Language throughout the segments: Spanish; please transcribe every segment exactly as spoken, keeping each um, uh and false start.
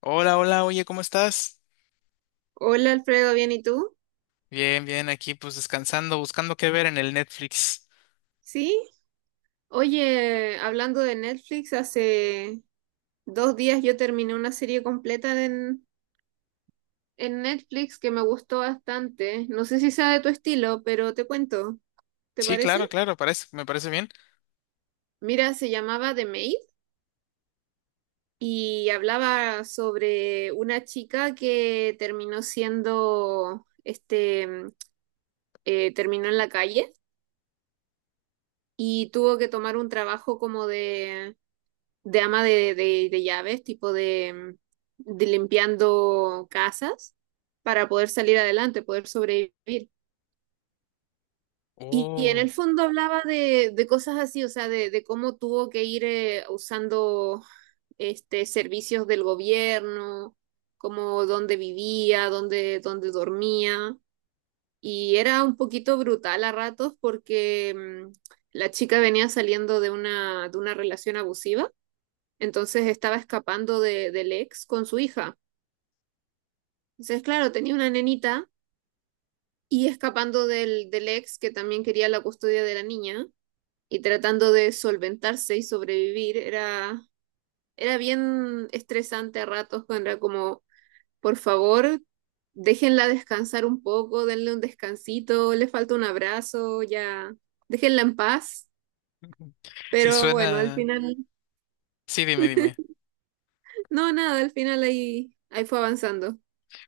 Hola, hola, oye, ¿cómo estás? Hola Alfredo, ¿bien y tú? Bien, bien, aquí pues descansando, buscando qué ver en el Netflix. Sí. Oye, hablando de Netflix, hace dos días yo terminé una serie completa en, en Netflix que me gustó bastante. No sé si sea de tu estilo, pero te cuento. ¿Te Sí, parece? claro, claro, parece, me parece bien. Mira, se llamaba The Maid y hablaba sobre una chica que terminó siendo, este, eh, terminó en la calle y tuvo que tomar un trabajo como de de ama de, de- de llaves, tipo de, mm, de limpiando casas para poder salir adelante, poder sobrevivir. Y, y en Oh, el fondo hablaba de, de cosas así, o sea, de, de cómo tuvo que ir eh, usando este, servicios del gobierno, como dónde vivía, dónde, dónde dormía. Y era un poquito brutal a ratos porque mm, la chica venía saliendo de una, de una relación abusiva, entonces estaba escapando de, del ex con su hija. Entonces, claro, tenía una nenita y escapando del, del ex que también quería la custodia de la niña y tratando de solventarse y sobrevivir. Era, era bien estresante a ratos cuando era como, por favor, déjenla descansar un poco, denle un descansito, le falta un abrazo, ya, déjenla en paz. sí Pero bueno, al suena. final, Sí, dime, dime. no, nada, al final ahí, ahí fue avanzando.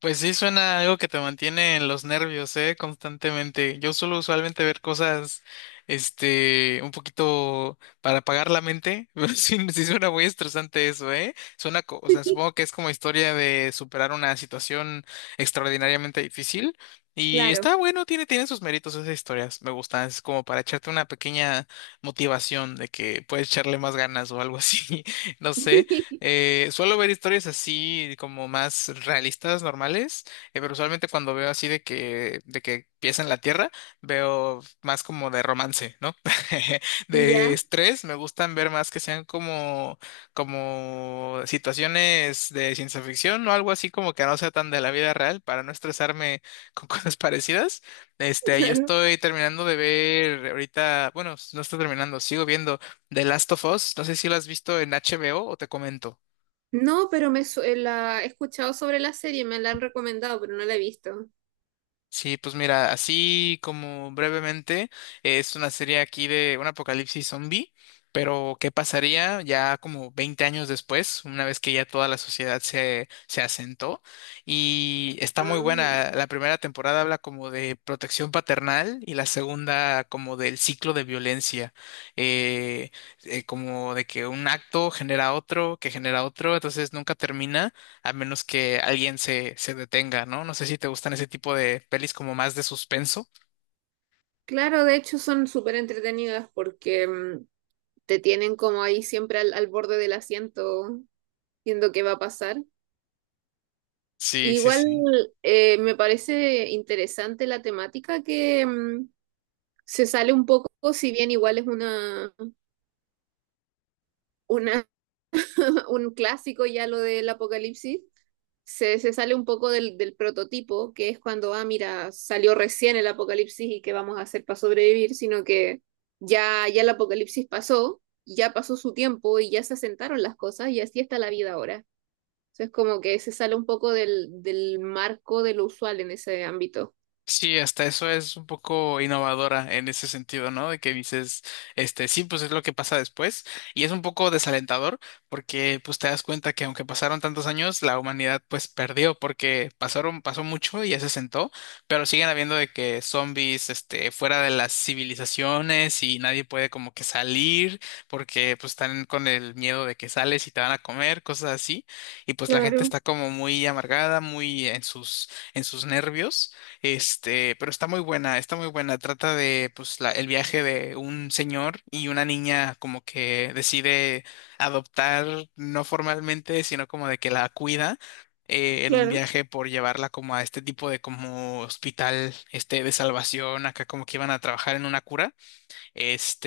Pues sí, suena algo que te mantiene en los nervios, ¿eh? Constantemente. Yo suelo usualmente ver cosas, este, un poquito para apagar la mente, pero sí, sí suena muy estresante eso, ¿eh? Suena, co- o sea, supongo que es como historia de superar una situación extraordinariamente difícil. Y Claro. está bueno, tiene, tiene sus méritos esas historias, me gustan, es como para echarte una pequeña motivación de que puedes echarle más ganas o algo así, no sé. Eh, suelo ver historias así como más realistas, normales, eh, pero usualmente cuando veo así de que, de que empieza en la tierra, veo más como de romance, ¿no? De Ya. estrés, me gustan ver más que sean como, como situaciones de ciencia ficción o algo así como que no sea tan de la vida real para no estresarme con cosas parecidas. Este, yo Claro. estoy terminando de ver ahorita, bueno, no estoy terminando, sigo viendo. The Last of Us, no sé si lo has visto en HBO o o te comento. No, pero me su- eh, la he escuchado sobre la serie, me la han recomendado, pero no la he visto. Sí, pues mira, así como brevemente, es una serie aquí de un apocalipsis zombie, pero ¿qué pasaría ya como veinte años después, una vez que ya toda la sociedad se, se asentó? Y está muy Ah, buena. La primera temporada habla como de protección paternal y la segunda como del ciclo de violencia. Eh, eh, Como de que un acto genera otro, que genera otro, entonces nunca termina a menos que alguien se, se detenga, ¿no? No sé si te gustan ese tipo de pelis como más de suspenso. claro, de hecho son súper entretenidas porque mm, te tienen como ahí siempre al, al borde del asiento viendo qué va a pasar. Sí, sí, Igual sí. eh, me parece interesante la temática que mm, se sale un poco, si bien igual es una, una, un clásico ya lo del apocalipsis, se, se sale un poco del, del prototipo, que es cuando, ah, mira, salió recién el apocalipsis y qué vamos a hacer para sobrevivir, sino que ya, ya el apocalipsis pasó, ya pasó su tiempo y ya se asentaron las cosas y así está la vida ahora. Entonces, como que se sale un poco del, del marco de lo usual en ese ámbito. Sí, hasta eso es un poco innovadora en ese sentido, ¿no? De que dices, este, sí, pues es lo que pasa después. Y es un poco desalentador porque pues te das cuenta que aunque pasaron tantos años, la humanidad pues perdió porque pasaron, pasó mucho y ya se sentó, pero siguen habiendo de que zombies, este, fuera de las civilizaciones y nadie puede como que salir porque pues están con el miedo de que sales y te van a comer, cosas así. Y pues la gente Claro, está como muy amargada, muy en sus, en sus nervios. Este, pero está muy buena, está muy buena. Trata de, pues, la- el viaje de un señor y una niña como que decide adoptar, no formalmente, sino como de que la cuida eh, en un claro. viaje por llevarla como a este tipo de como hospital, este, de salvación, acá como que iban a trabajar en una cura.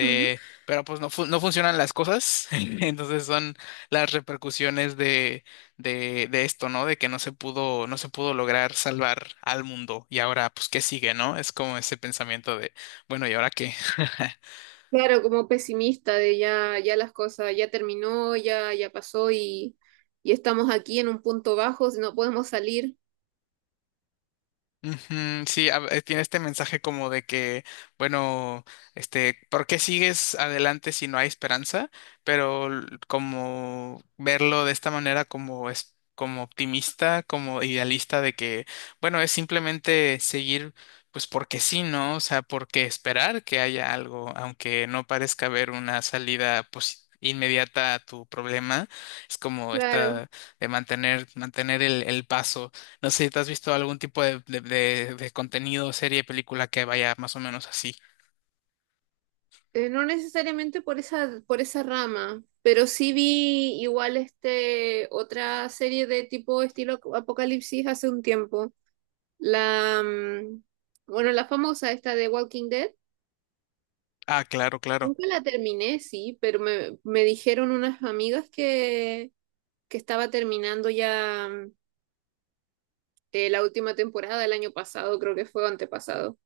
Ujú. pero pues no, fu- no funcionan las cosas. Entonces son las repercusiones de, de, de esto, ¿no? De que no se pudo, no se pudo lograr salvar al mundo. Y ahora, pues, ¿qué sigue, no? Es como ese pensamiento de, bueno, ¿y ahora qué? Claro, como pesimista de ya, ya las cosas, ya terminó, ya, ya pasó y, y estamos aquí en un punto bajo, no podemos salir. Ujú, sí, a- eh, tiene este mensaje como de que, bueno, este, ¿por qué sigues adelante si no hay esperanza? Pero l- como verlo de esta manera como es como optimista, como idealista de que, bueno, es simplemente seguir, pues porque sí, ¿no? O sea, porque esperar que haya algo, aunque no parezca haber una salida pues, inmediata a tu problema, es como Claro. esta de mantener, mantener el el paso. No sé si te has visto algún tipo de, de, de, de contenido, serie, película que vaya más o menos así. Eh, no necesariamente por esa, por esa rama, pero sí vi igual este otra serie de tipo estilo ap- Apocalipsis hace un tiempo. La mm, bueno, la famosa esta de Walking Dead. Ah, claro, claro. Nunca la terminé, sí, pero me, me dijeron unas amigas que, que estaba terminando ya mm, eh, la última temporada el año pasado, creo que fue o antepasado.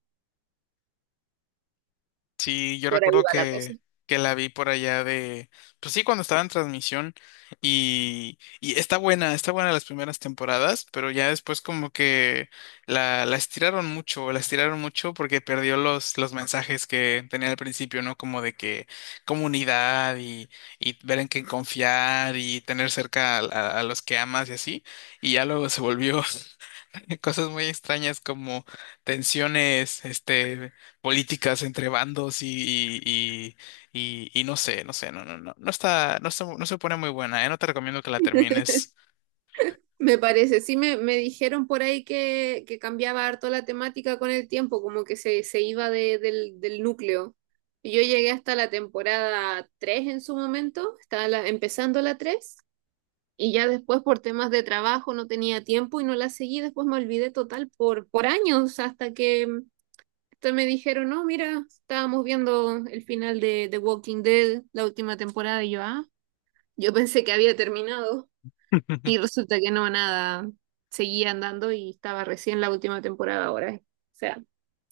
Sí, yo Por ahí recuerdo va la cosa. que, que la vi por allá de, pues sí, cuando estaba en transmisión y, y está buena, está buena las primeras temporadas, pero ya después como que la, la estiraron mucho, la estiraron mucho porque perdió los, los mensajes que tenía al principio, ¿no? Como de que comunidad y, y ver en quién confiar y tener cerca a, a a los que amas y así, y ya luego se volvió cosas muy extrañas como tensiones, este políticas entre bandos y, y, y, y no sé, no sé, no, no, no, no está, no está, no se pone muy buena, ¿eh? No te recomiendo que la termines. Me parece, sí me, me dijeron por ahí que, que cambiaba harto la temática con el tiempo, como que se, se iba de- del, del núcleo. Yo llegué hasta la temporada tres en su momento, estaba la- empezando la tres y ya después por temas de trabajo no tenía tiempo y no la seguí, después me olvidé total por, por años, hasta que hasta me dijeron, no, mira, estábamos viendo el final de The Walking Dead, la última temporada, y yo, ah, yo pensé que había terminado. Y resulta que no, nada, seguía andando y estaba recién la última temporada ahora, eh. O sea,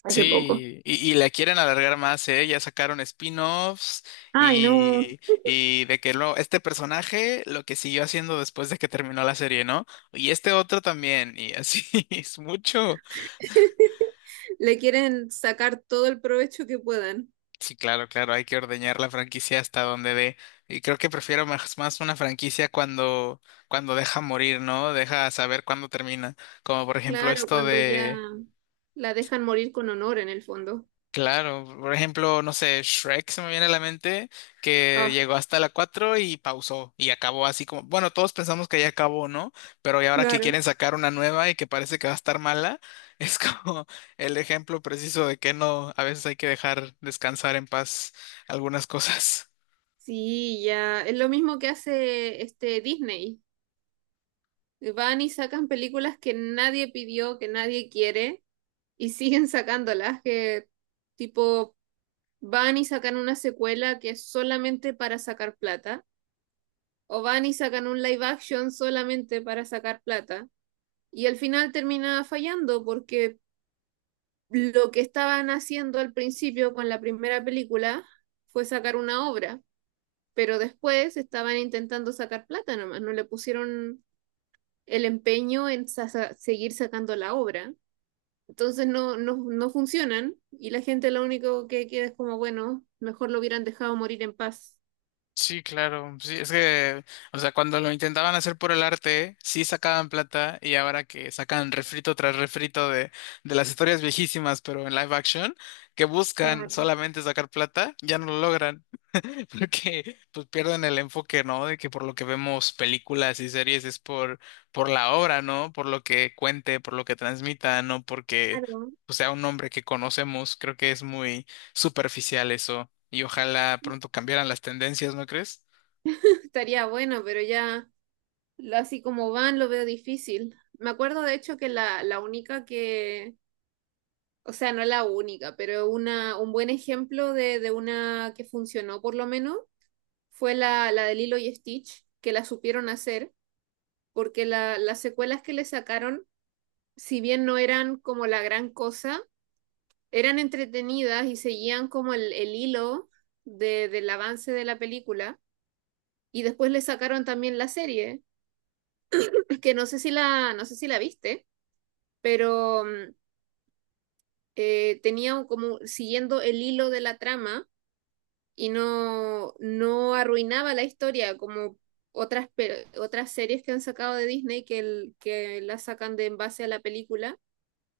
hace poco. Sí, y, y la quieren alargar más, ¿eh? Ya sacaron spin-offs Ay, no, y, y de que lo, este personaje lo que siguió haciendo después de que terminó la serie, ¿no? Y este otro también, y así es mucho. le quieren sacar todo el provecho que puedan. Sí, claro, claro, hay que ordeñar la franquicia hasta donde dé. Y creo que prefiero más, más una franquicia cuando, cuando, deja morir, ¿no? Deja saber cuándo termina. Como por ejemplo Claro, esto cuando ya de, la dejan morir con honor en el fondo. claro, por ejemplo, no sé, Shrek se me viene a la mente, que Ah, llegó hasta la cuatro y pausó y acabó así como, bueno, todos pensamos que ya acabó, ¿no? Pero y ahora que claro. quieren sacar una nueva y que parece que va a estar mala, es como el ejemplo preciso de que no, a veces hay que dejar descansar en paz algunas cosas. Sí, ya, es lo mismo que hace este Disney. Van y sacan películas que nadie pidió, que nadie quiere, y siguen sacándolas, que tipo van y sacan una secuela que es solamente para sacar plata, o van y sacan un live action solamente para sacar plata, y al final termina fallando porque lo que estaban haciendo al principio con la primera película fue sacar una obra, pero después estaban intentando sacar plata nomás, no le pusieron el empeño en sa- seguir sacando la obra. Entonces no, no, no funcionan y la gente lo único que queda es como, bueno, mejor lo hubieran dejado morir en paz. Sí, claro. Sí, es que, o sea, cuando lo intentaban hacer por el arte, sí sacaban plata y ahora que sacan refrito tras refrito de, de las historias viejísimas, pero en live action, que buscan Claro. solamente sacar plata, ya no lo logran. Porque pues pierden el enfoque, ¿no? De que por lo que vemos películas y series es por, por la obra, ¿no? Por lo que cuente, por lo que transmita, no porque Claro. pues, sea un nombre que conocemos. Creo que es muy superficial eso y ojalá Sí, pronto cambiaran las tendencias, ¿no crees? estaría bueno, pero ya lo- así como van lo veo difícil. Me acuerdo de hecho que la, la única que, o sea, no la única, pero una, un buen ejemplo de, de una que funcionó por lo menos fue la, la de Lilo y Stitch, que la supieron hacer, porque la, las secuelas que le sacaron, si bien no eran como la gran cosa, eran entretenidas y seguían como el, el hilo de, del avance de la película. Y después le sacaron también la serie, que no sé si la, no sé si la viste, pero mm, eh, tenía un- como siguiendo el hilo de la trama y no, no arruinaba la historia como otras, pe- otras series que han sacado de Disney que, el- que la sacan de en base a la película,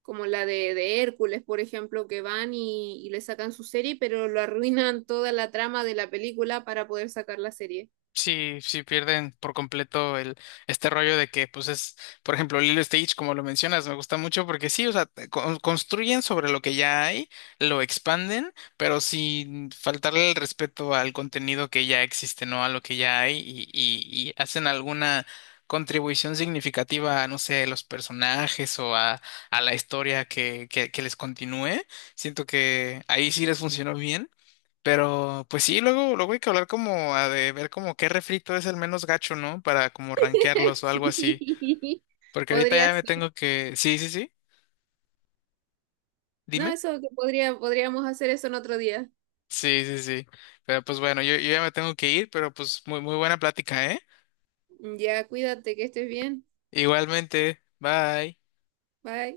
como la de, de Hércules, por ejemplo, que van y, y le sacan su serie, pero lo arruinan toda la trama de la película para poder sacar la serie. Sí, sí pierden por completo el este rollo de que, pues es, por ejemplo, Lilo y Stitch como lo mencionas, me gusta mucho porque sí, o sea, te con- construyen sobre lo que ya hay, lo expanden, pero sin faltarle el respeto al contenido que ya existe, ¿no? A lo que ya hay y, y, y hacen alguna contribución significativa a, no sé, los personajes o a, a la historia que, que, que les continúe. Siento que ahí sí les funcionó bien. Pero, pues sí, luego, luego hay que hablar como a de ver como qué refrito es el menos gacho, ¿no? Para como rankearlos o algo así. Sí, Porque ahorita podría ya me ser. tengo que. Sí, sí, sí. No, Dime. eso que podría, podríamos hacer eso en otro día. Sí, sí, sí. Pero pues bueno, yo, yo ya me tengo que ir, pero pues muy, muy buena plática, ¿eh? Ya, cuídate, que estés bien. Igualmente. Bye. Bye.